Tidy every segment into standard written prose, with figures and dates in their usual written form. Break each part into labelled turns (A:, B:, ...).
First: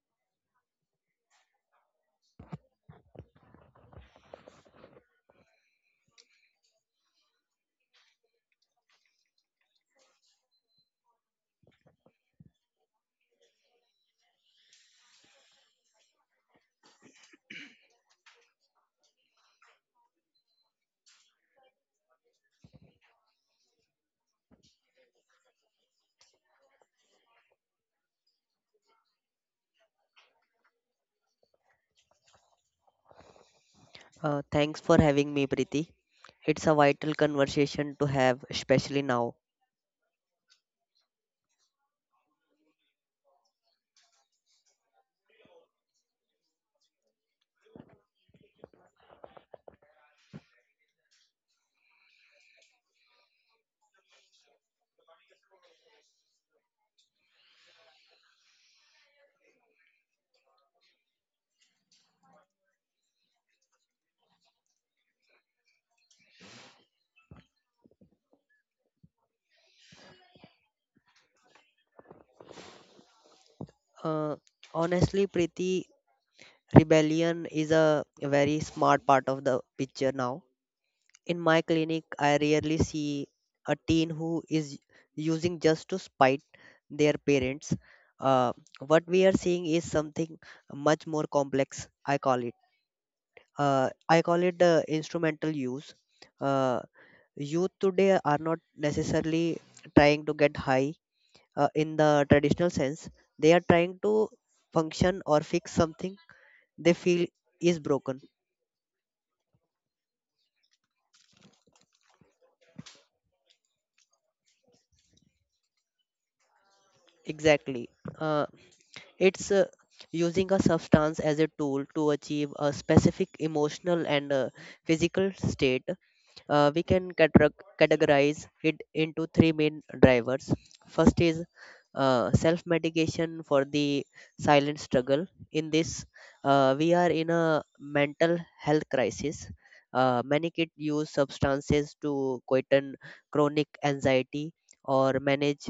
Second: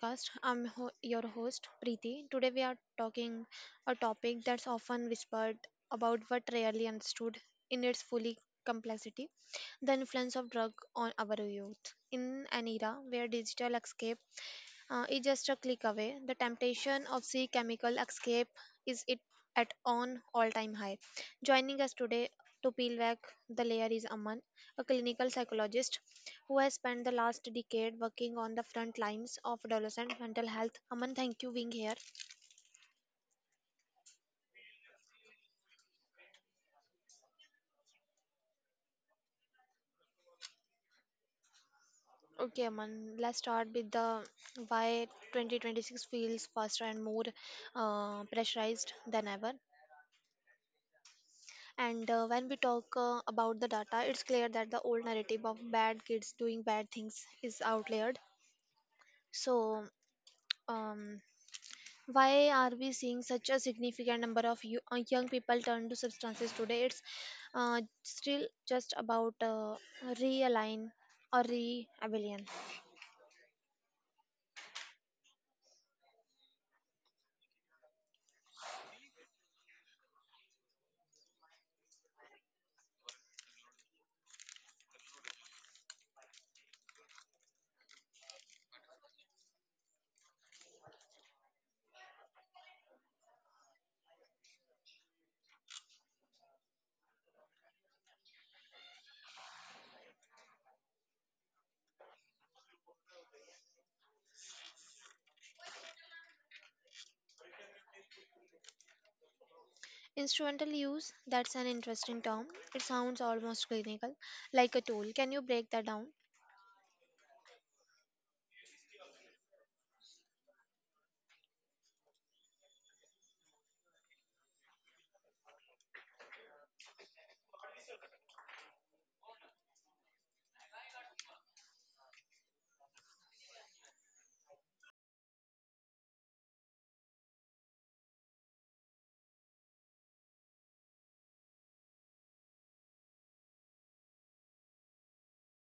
A: podcast. I'm your host, Preeti. Today we are talking a topic that's often whispered about but rarely understood in its fully complexity the influence of drug on our youth. In an era where digital escape is just a click away. The temptation of sea chemical escape is it at on all-time high. Joining us today to peel back the layer is Aman, a clinical psychologist who has spent the last decade working on the front lines of adolescent mental health. Aman, thank you being here.
B: Thanks for having me, Preeti. It's a vital conversation to have, especially now.
A: Okay, Aman, let's start with the why 2026 feels faster and more pressurized than ever. And when we talk about the data, it's clear that the old narrative of bad kids doing bad things is outlayered. So, um, why are we seeing such a significant number of young people turn to substances today? It's still just about realign or re-abelian.
B: Uh, Honestly, Preeti, rebellion is a very smart part of the picture now. In my clinic, I rarely see a teen who is using just to spite their parents. Uh, what we are seeing is something much more complex, I call it. Instrumental use. Uh, Youth today are not necessarily trying to get high in the traditional sense, they are trying to function or fix something they feel is broken
A: Instrumental use, that's an interesting term. It sounds almost clinical, like a tool. Can you break that down?
B: exactly uh, it's using a substance as a tool to achieve a specific emotional and physical state. We can categorize it into three main drivers. First is self medication for the silent struggle. In this, we are in a mental health crisis. Many kids use substances to quieten chronic anxiety or manage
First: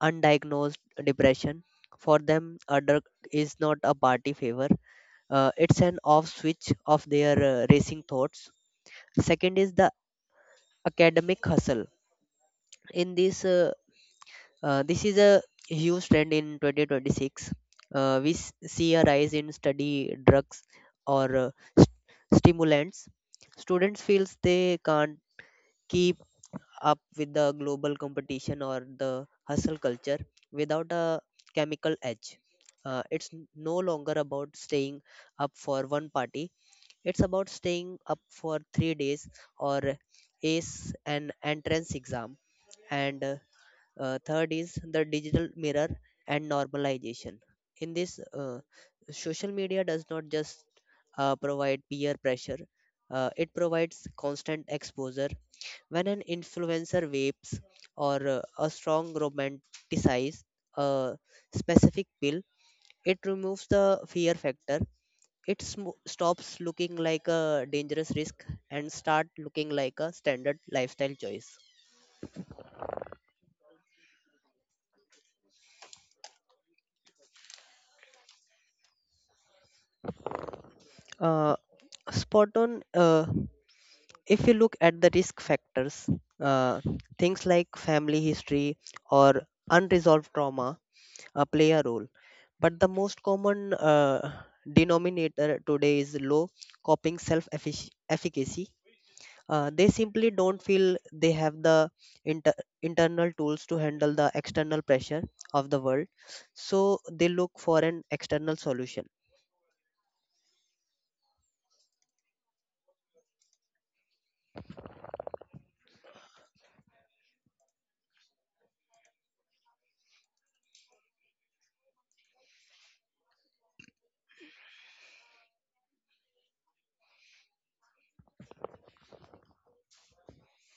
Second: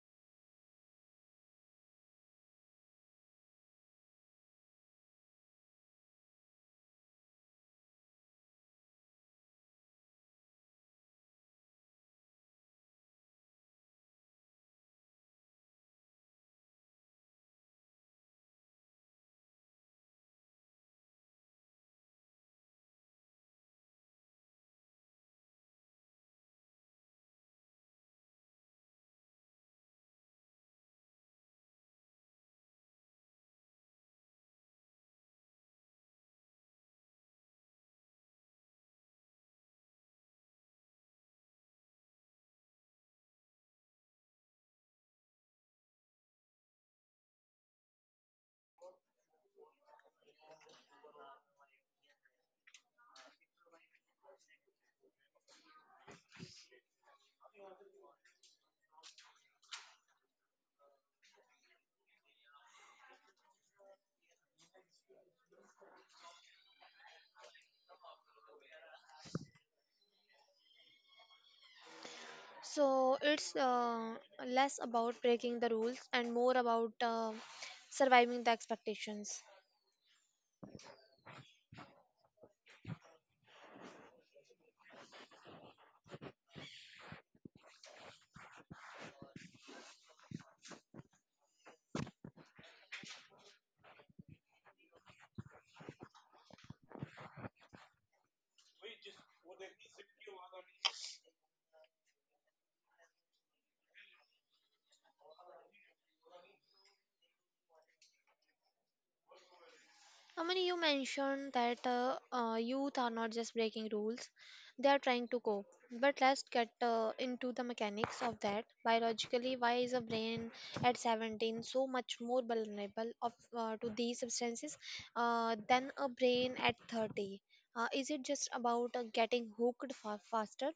B: undiagnosed depression. For them, a drug is not a party favor, it's an off switch of their racing thoughts. Second is the academic hustle. In this This is a huge trend in 2026. See a rise in study drugs or st- stimulants. Students feels they can't keep up with the global competition or the hustle culture without a chemical edge. No longer about staying up for one party, it's about staying up for 3 days or ace an entrance exam. And Third is the digital mirror and normalization. In this, social media does not just provide peer pressure, it provides constant exposure. When an influencer vapes or a strong romanticize a specific pill, it removes the fear factor. Stops looking like a dangerous risk and start looking like a standard lifestyle choice.
A: So it's less about breaking the rules and more about surviving the expectations.
B: Uh, Spot on. If you look at the risk factors, uh, things like family history or unresolved trauma play a role. But the most common denominator today is low coping self efficacy. They simply don't feel they have the inter- internal tools to handle the external pressure of the world, so they look for an external solution.
A: How many you mentioned that youth are not just breaking rules, they are trying to cope. But let's get into the mechanics of that. Biologically, why is a brain at 17 so much more vulnerable of, to these substances than a brain at 30? Is it just about getting hooked faster?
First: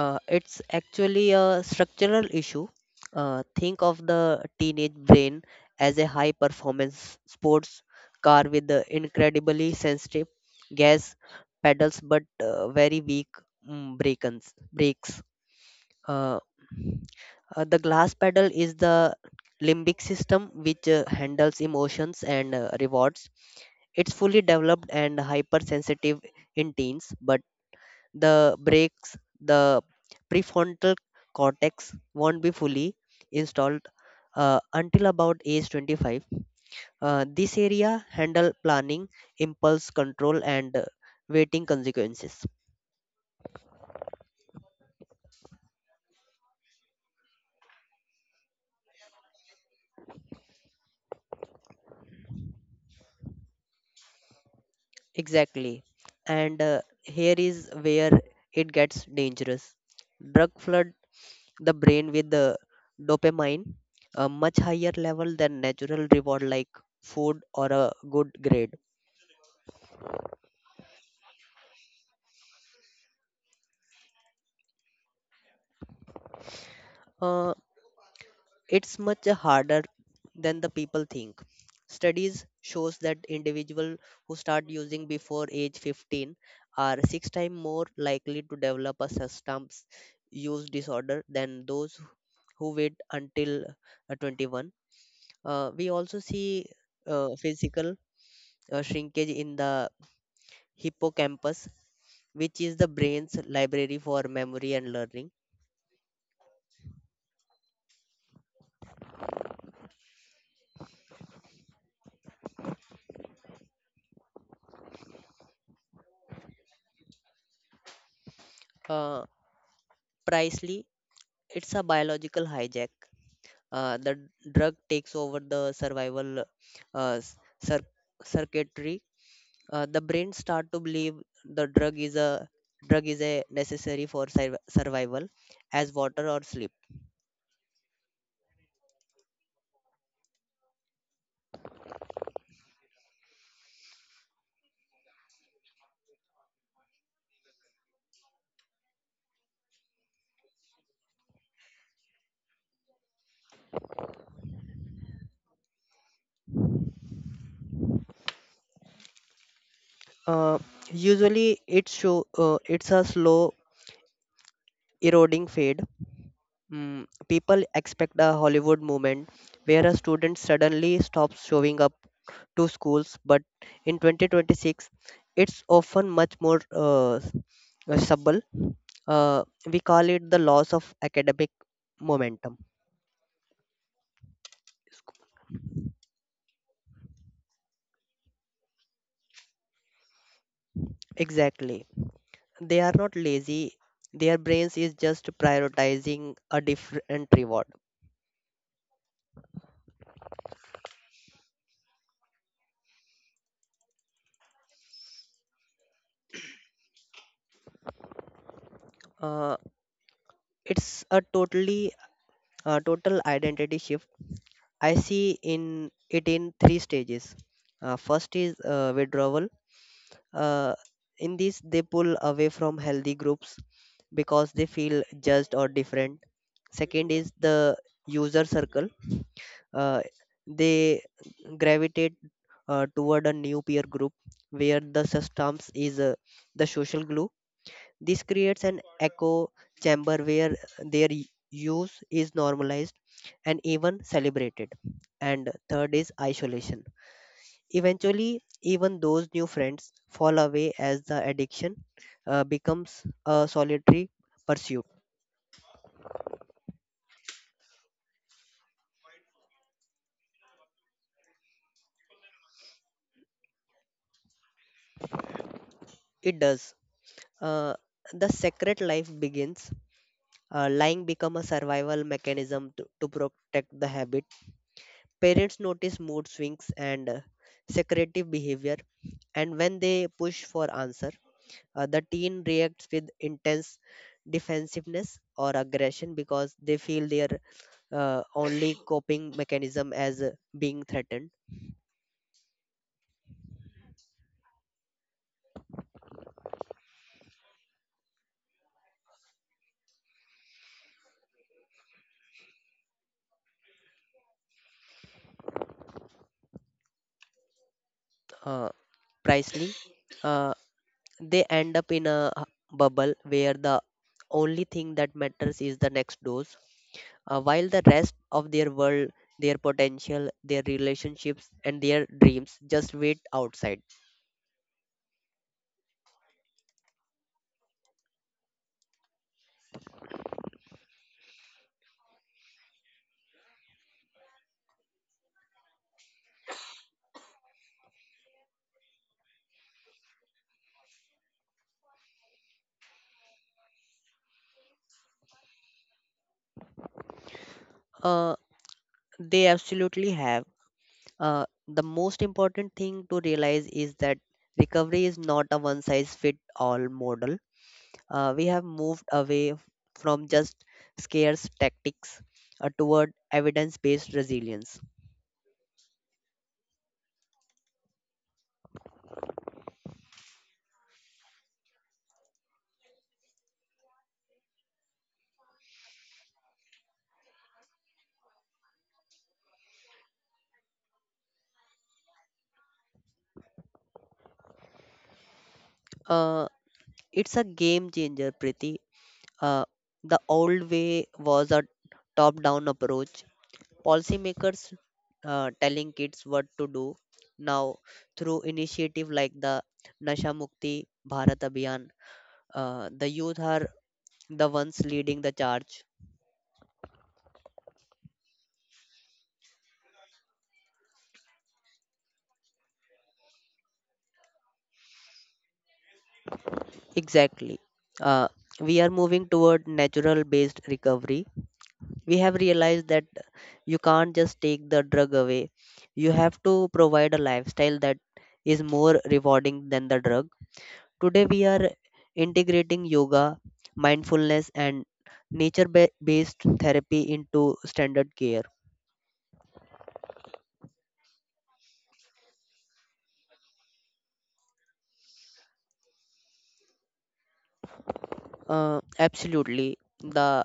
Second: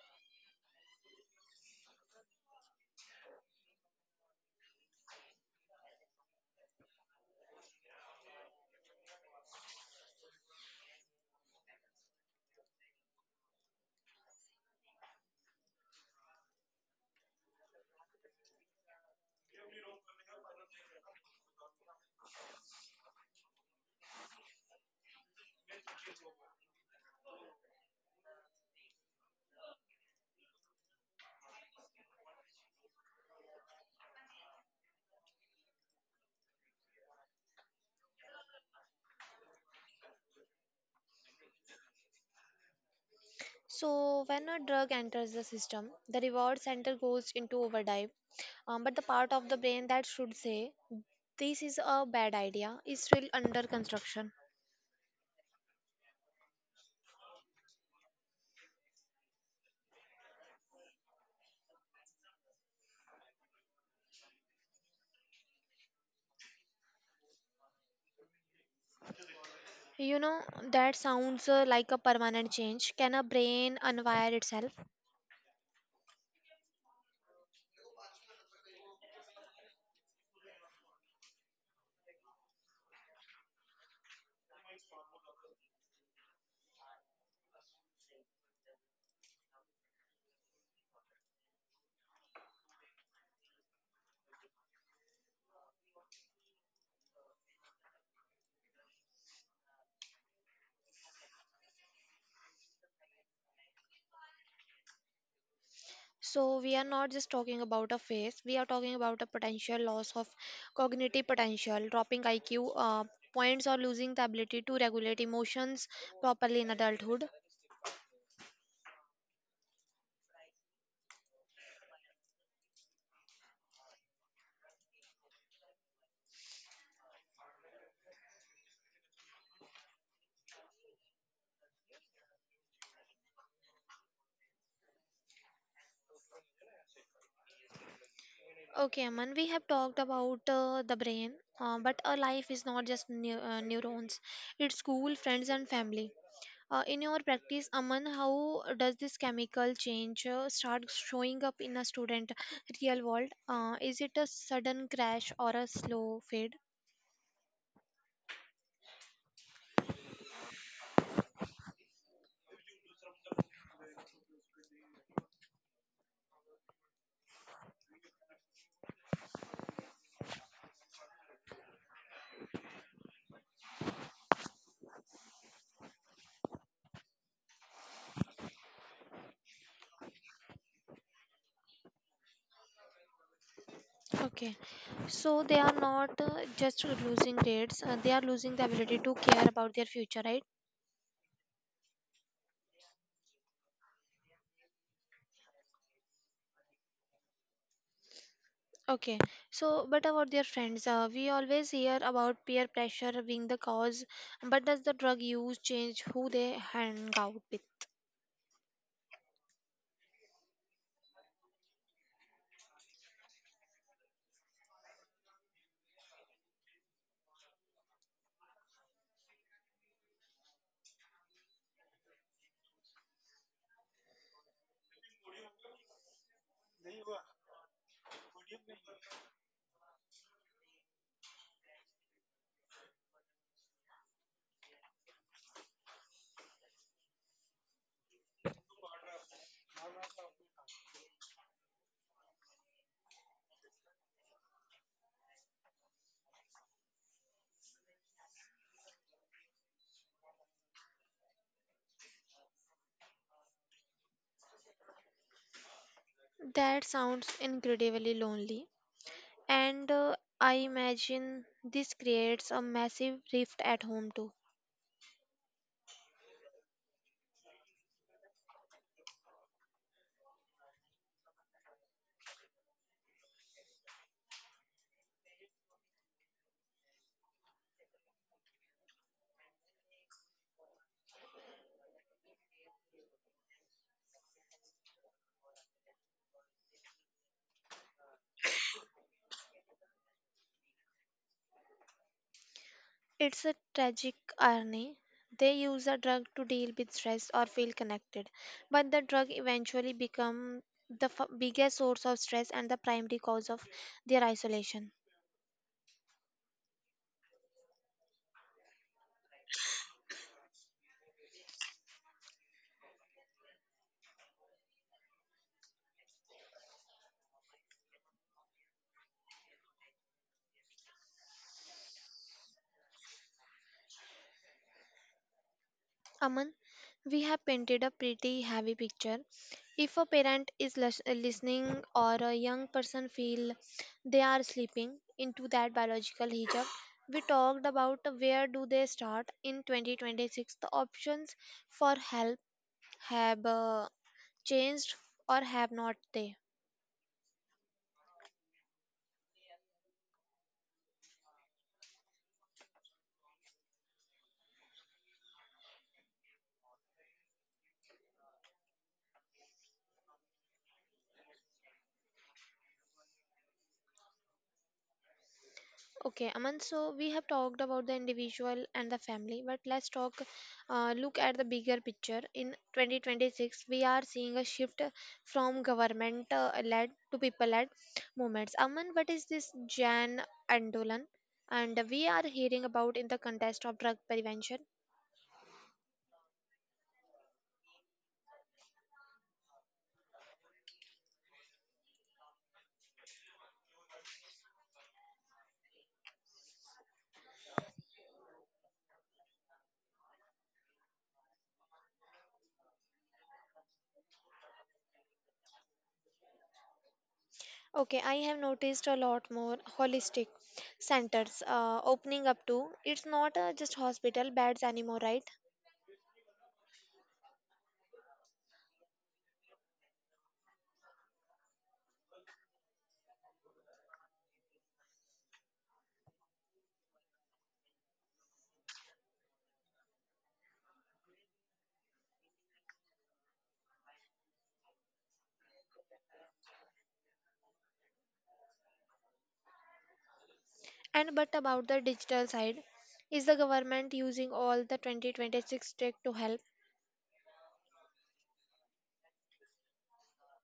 B: It's actually a structural issue. Think of the teenage brain as a high performance sports car with the incredibly sensitive gas pedals but very weak brakes. Uh, the glass pedal is the limbic system, which handles emotions and rewards. It's fully developed and hypersensitive in teens, but the brakes, the prefrontal cortex won't be fully installed until about age 25. This area handle planning, impulse control, and waiting consequences.
A: So, when a drug enters the system, the reward center goes into overdrive. But the part of the brain that should say, this is a bad idea, is still under construction.
B: Exactly. And here is where it gets dangerous. Drug flood the brain with the dopamine, a much higher level than natural reward like food or a good grade.
A: You know, that sounds like a permanent change. Can a brain unwire itself?
B: Uh, it's much harder than the people think. Studies shows that individuals who start using before age 15 are six times more likely to develop a substance use disorder than those who wait until 21. We also see physical shrinkage in the hippocampus, which is the brain's library for memory and learning.
A: So, we are not just talking about a phase, we are talking about a potential loss of cognitive potential, dropping IQ points, or losing the ability to regulate emotions properly in adulthood.
B: Uh, Presley, it's a biological hijack. Drug takes over the survival uh, s- cir- circuitry. The brain start to believe the drug is a necessary for survival as water or sleep.
A: Okay, Aman, we have talked about the brain, but a life is not just neurons, it's school, friends, and family. In your practice, Aman, how does this chemical change start showing up in a student real world? Is it a sudden crash or a slow fade?
B: uh, Usually it show, it's a slow eroding fade. Mm, people expect a Hollywood moment where a student suddenly stops showing up to schools, but in 2026, it's often much more subtle. Uh, we call it the loss of academic momentum.
A: Okay, so they are not just losing grades, they are losing the ability to care about their future, right?
B: Exactly. They are not lazy. Their brains is just prioritizing a different reward.
A: Okay, so but about their friends, we always hear about peer pressure being the cause, but does the drug use change who they hang out with?
B: Uh, it's a totally a total identity shift. I see in it in three stages. First is withdrawal. Uh, in this, they pull away from healthy groups because they feel judged or different. Second is the user circle. Uh, they gravitate toward a new peer group where the systems is the social glue. This creates an echo chamber where their use is normalized and even celebrated. And third is isolation. Eventually, even those new friends fall away as the addiction becomes a solitary pursuit.
A: That sounds incredibly lonely, and I imagine this creates a massive rift at home too.
B: It does. Uh, the secret life begins. Lying become a survival mechanism to protect the habit. Parents notice mood swings and secretive behavior, and when they push for answer, the teen reacts with intense defensiveness or aggression because they feel their only coping mechanism as being threatened.
A: It's a tragic irony. They use a drug to deal with stress or feel connected, but the drug eventually becomes the biggest source of stress and the primary cause of their isolation.
B: Uh, Presley, uh, they end up in a bubble where the only thing that matters is the next dose, while the rest of their world, their potential, their relationships, and their dreams just wait outside.
A: Aman, we have painted a pretty heavy picture. If a parent is listening or a young person feel they are slipping into that biological hijab, we talked about where do they start in 2026. The options for help have changed or have not they?
B: Uh, they absolutely have. The most important thing to realize is that recovery is not a one size fit all model. We have moved away from just scarce tactics toward evidence based resilience.
A: Okay, Aman, so we have talked about the individual and the family, but let's look at the bigger picture. In 2026, we are seeing a shift from government led to people led movements. Aman, what is this Jan Andolan? And we are hearing about in the context of drug prevention.
B: Uh, it's a game changer, Priti. Uh, the old way was a top down approach, policymakers telling kids what to do. Now, through initiative like the Nasha Mukti Bharat Abhiyan, the youth are the ones leading the charge.
A: Okay, I have noticed a lot more holistic centers opening up too. It's not just hospital beds anymore, right?
B: Exactly. Uh, we are moving toward natural based recovery. We have realized that you can't just take the drug away. You have to provide a lifestyle that is more rewarding than the drug. Today, we are integrating yoga, mindfulness, and nature based therapy into standard care.
A: And but about the digital side, is the government using all the 2026 tech to help?
B: Absolutely. The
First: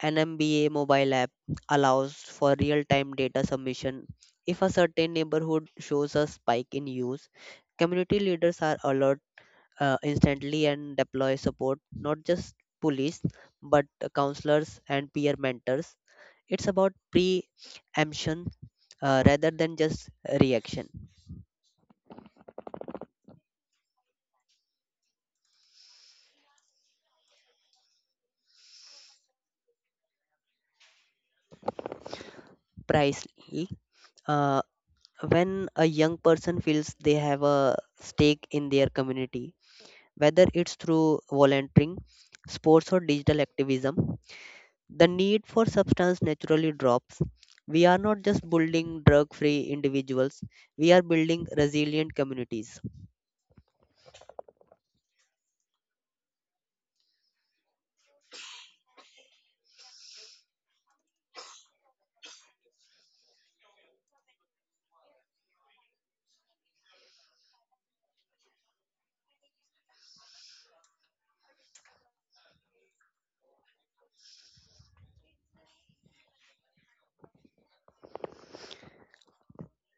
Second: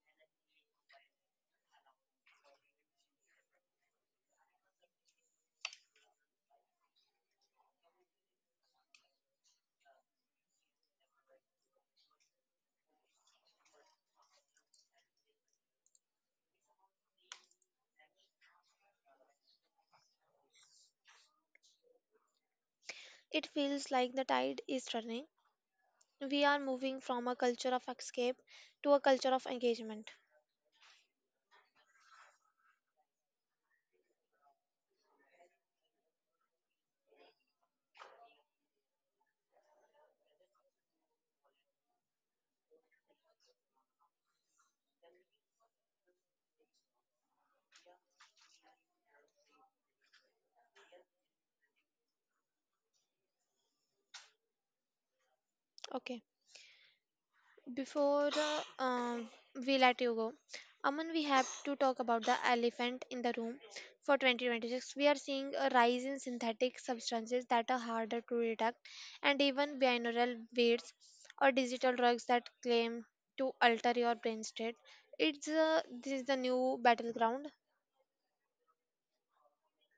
B: An MBA mobile app allows for real time data submission. If a certain neighborhood shows a spike in use, community leaders are alert instantly and deploy support, not just police, but counselors and peer mentors. It's about preemption rather than just reaction.
A: It feels like the tide is turning. We are moving from a culture of escape to a culture of engagement.
B: Precisely, uh, when a young person feels they have a stake in their community, whether it's through volunteering, sports, or digital activism, the need for substance naturally drops. We are not just building drug free individuals, we are building resilient communities.
A: Okay. Before uh, um, we let you go, Aman, we have to talk about the elephant in the room for 2026. We are seeing a rise in synthetic substances that are harder to detect, and even binaural beats or digital drugs that claim to alter your brain state. It's This is the new battleground.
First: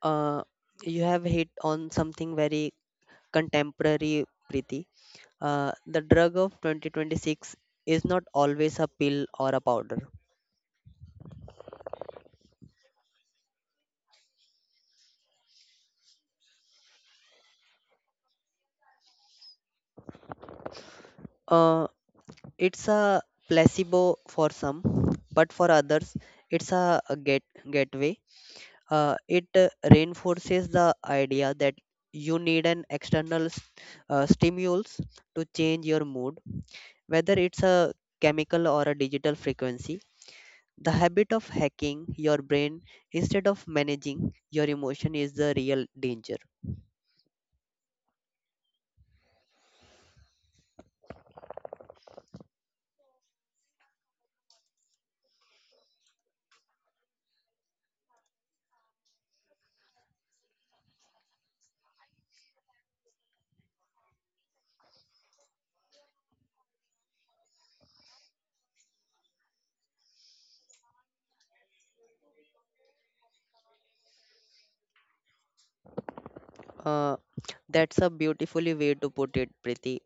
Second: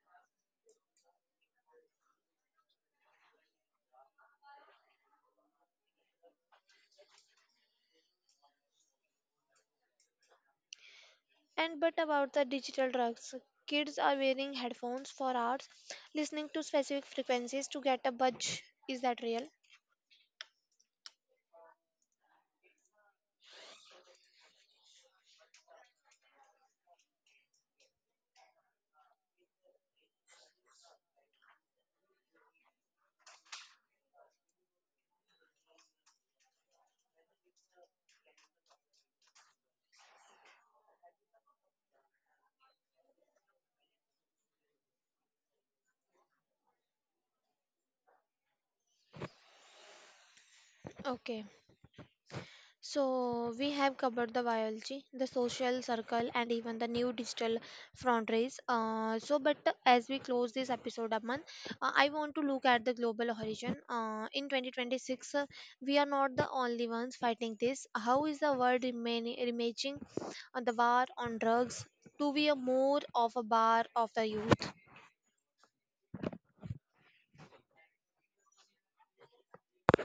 B: Uh, you have hit on something very contemporary, Preeti. The drug of 2026 is not always a pill or a powder.
A: And but about the digital drugs, kids are wearing headphones for hours, listening to specific frequencies to get a budge. Is that real?
B: Uh, it's a placebo for some, but for others, it's a gateway. It reinforces the idea that you need an external stimulus to change your mood, whether it's a chemical or a digital frequency. The habit of hacking your brain instead of managing your emotion is the real danger.
A: Okay. So, we have covered the biology, the social circle, and even the new digital frontiers. So, but as we close this episode, Aman, I want to look at the global horizon. In 2026, we are not the only ones fighting this. How is the world remaging on the war on drugs to be a more of a bar of the youth?
B: uh, that's a beautifully way to put it, Preeti.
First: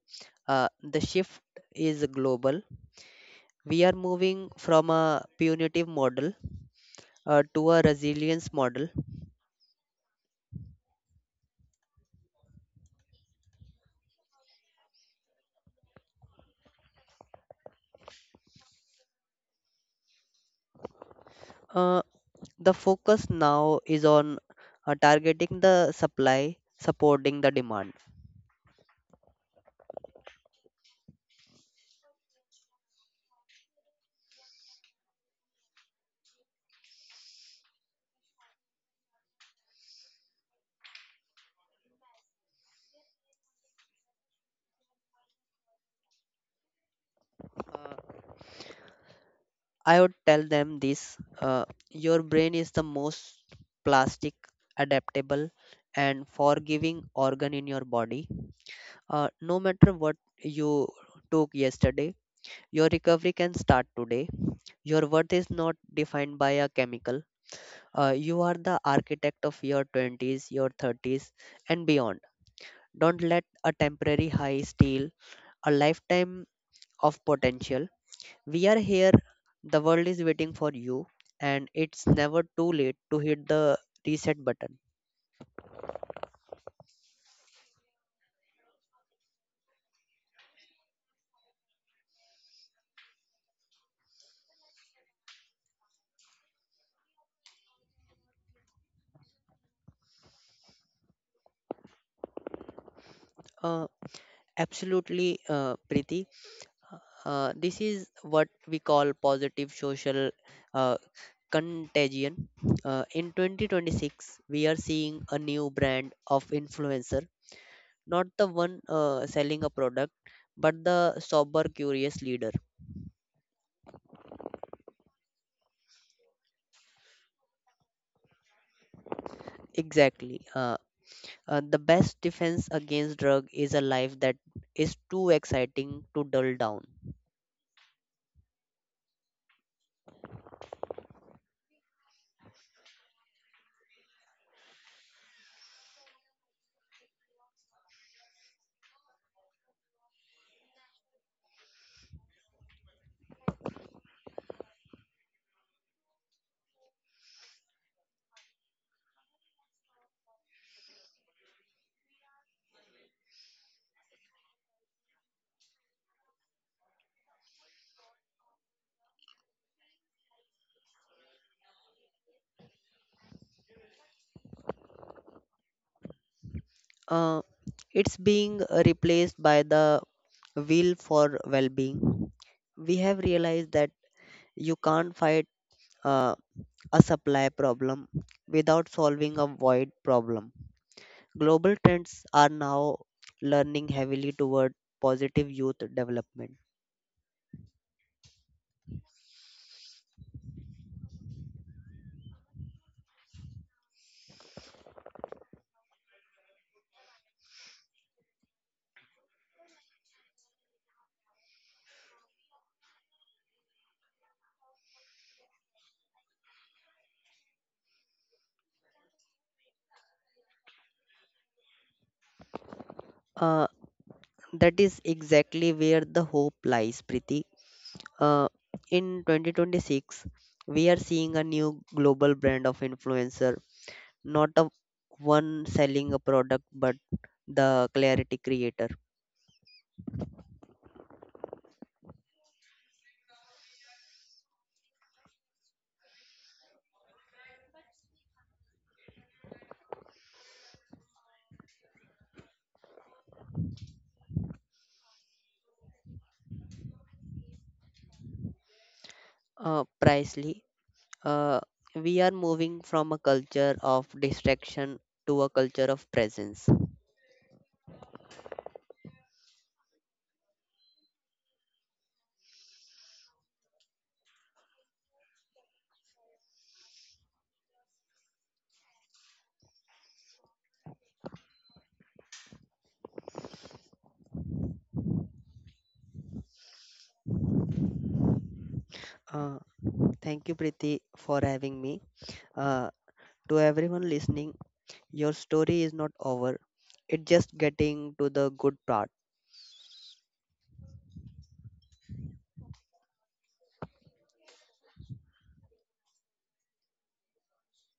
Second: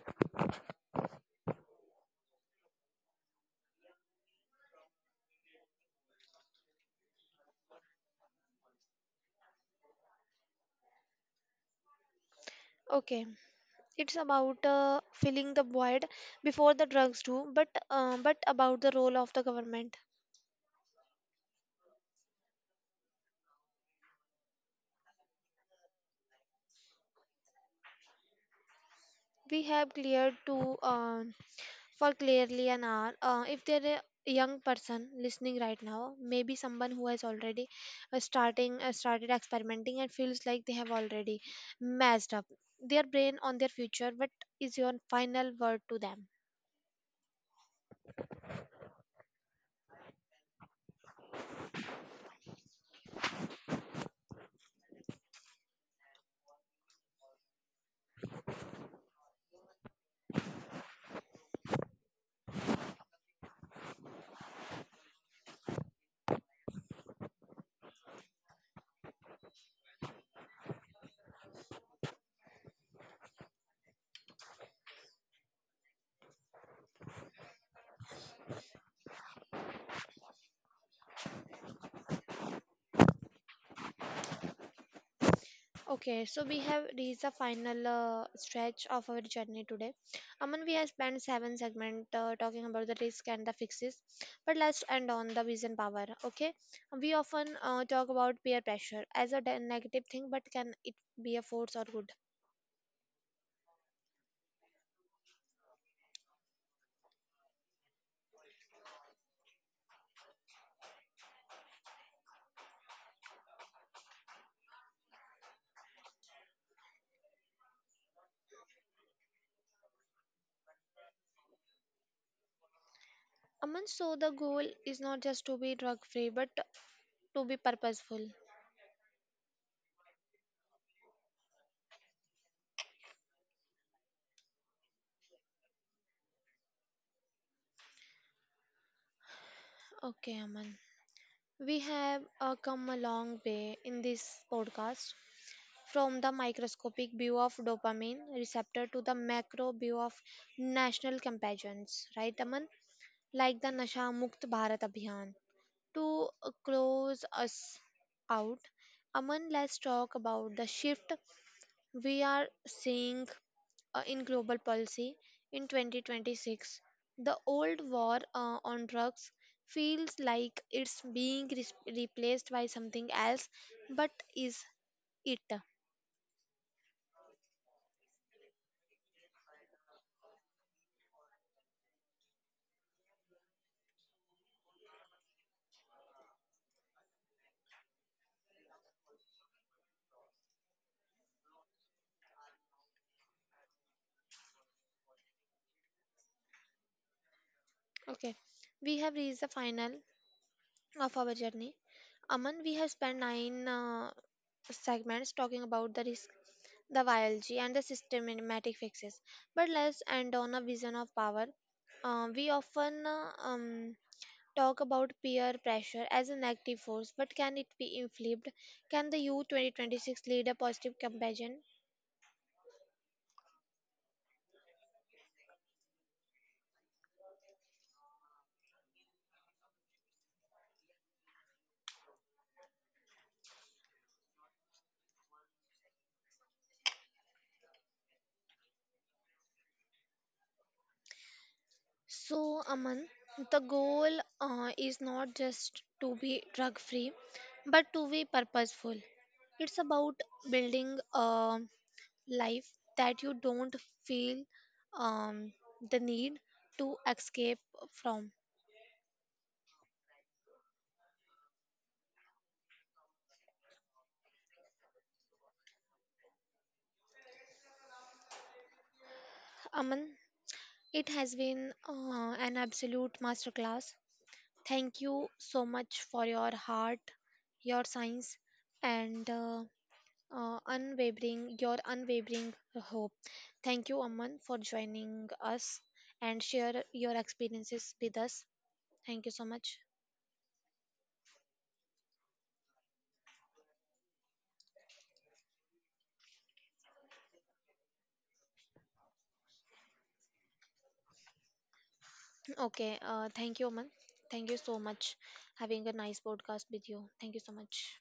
B: The shift is global. We are moving from a punitive model to a resilience model.
A: Okay, it's about filling the void before the drugs do, but about the role of the government
B: Uh, the focus now is on targeting the supply, supporting the demand.
A: we have cleared to for clearly an hour. If there are a young person listening right now, maybe someone who has already starting started experimenting and feels like they have already messed up their brain on their future, what is your final word to them?
B: Uh, I would tell them this: your brain is the most plastic, adaptable, and forgiving organ in your body. No matter what you took yesterday, your recovery can start today. Your worth is not defined by a chemical. You are the architect of your 20s, your 30s, and beyond. Don't let a temporary high steal a lifetime of potential. We are here, the world is waiting for you, and it's never too late to hit the reset button.
A: Okay, so we have reached the final stretch of our journey today. Aman, we have spent seven segments talking about the risk and the fixes, but let's end on the vision power. Okay, we often talk about peer pressure as a negative thing, but can it be a force or good?
B: Uh, Absolutely, Preeti. This is what we call positive social uh, contagion. In 2026, we are seeing a new brand of influencer, not the one selling a product, but the sober, curious leader.
A: Aman, so the goal is not just to be drug free, but to be purposeful.
B: Exactly. The best defense against drug is a life that is too exciting to dull down.
A: Okay, Aman, we have come a long way in this podcast. From the microscopic view of dopamine receptor to the macro view of national campaigns, right, Aman? Like the Nasha Mukt Bharat Abhiyan. To close us out, Aman, let's talk about the shift we are seeing in global policy in 2026. The old war on drugs feels like it's being replaced by something else, but is it?
B: Uh, it's being replaced by the will for well-being. We have realized that you can't fight uh, a supply problem without solving a void problem. Global trends are now learning heavily toward positive youth development.
A: Okay, we have reached the final of our journey. Aman, we have spent nine segments talking about the risk, the biology, and the systematic fixes. But let's end on a vision of power. We often talk about peer pressure as a negative force, but can it be inflipped? Can the U 2026 lead a positive campaign?
B: Uh, That is exactly where the hope lies, Priti. Uh, in 2026, we are seeing a new global brand of influencer, not a one selling a product, but the clarity creator.
A: So, Aman, the goal is not just to be drug free, but to be purposeful. It's about building a life that you don't feel um, the need to escape from.
B: Pricely, uh, we are moving from a culture of distraction to a culture of presence.
A: Aman, it has been an absolute masterclass. Thank you so much for your heart, your science, and unwavering your unwavering hope. Thank you, Aman, for joining us and share your experiences with us. Thank you so
B: Uh,
A: much.
B: Thank you, Priti, for having me. Uh, to everyone listening, your story is not over. It's just getting to the good part.
A: Okay, thank you, Aman. Thank you so much having a nice podcast with you. Thank you so much.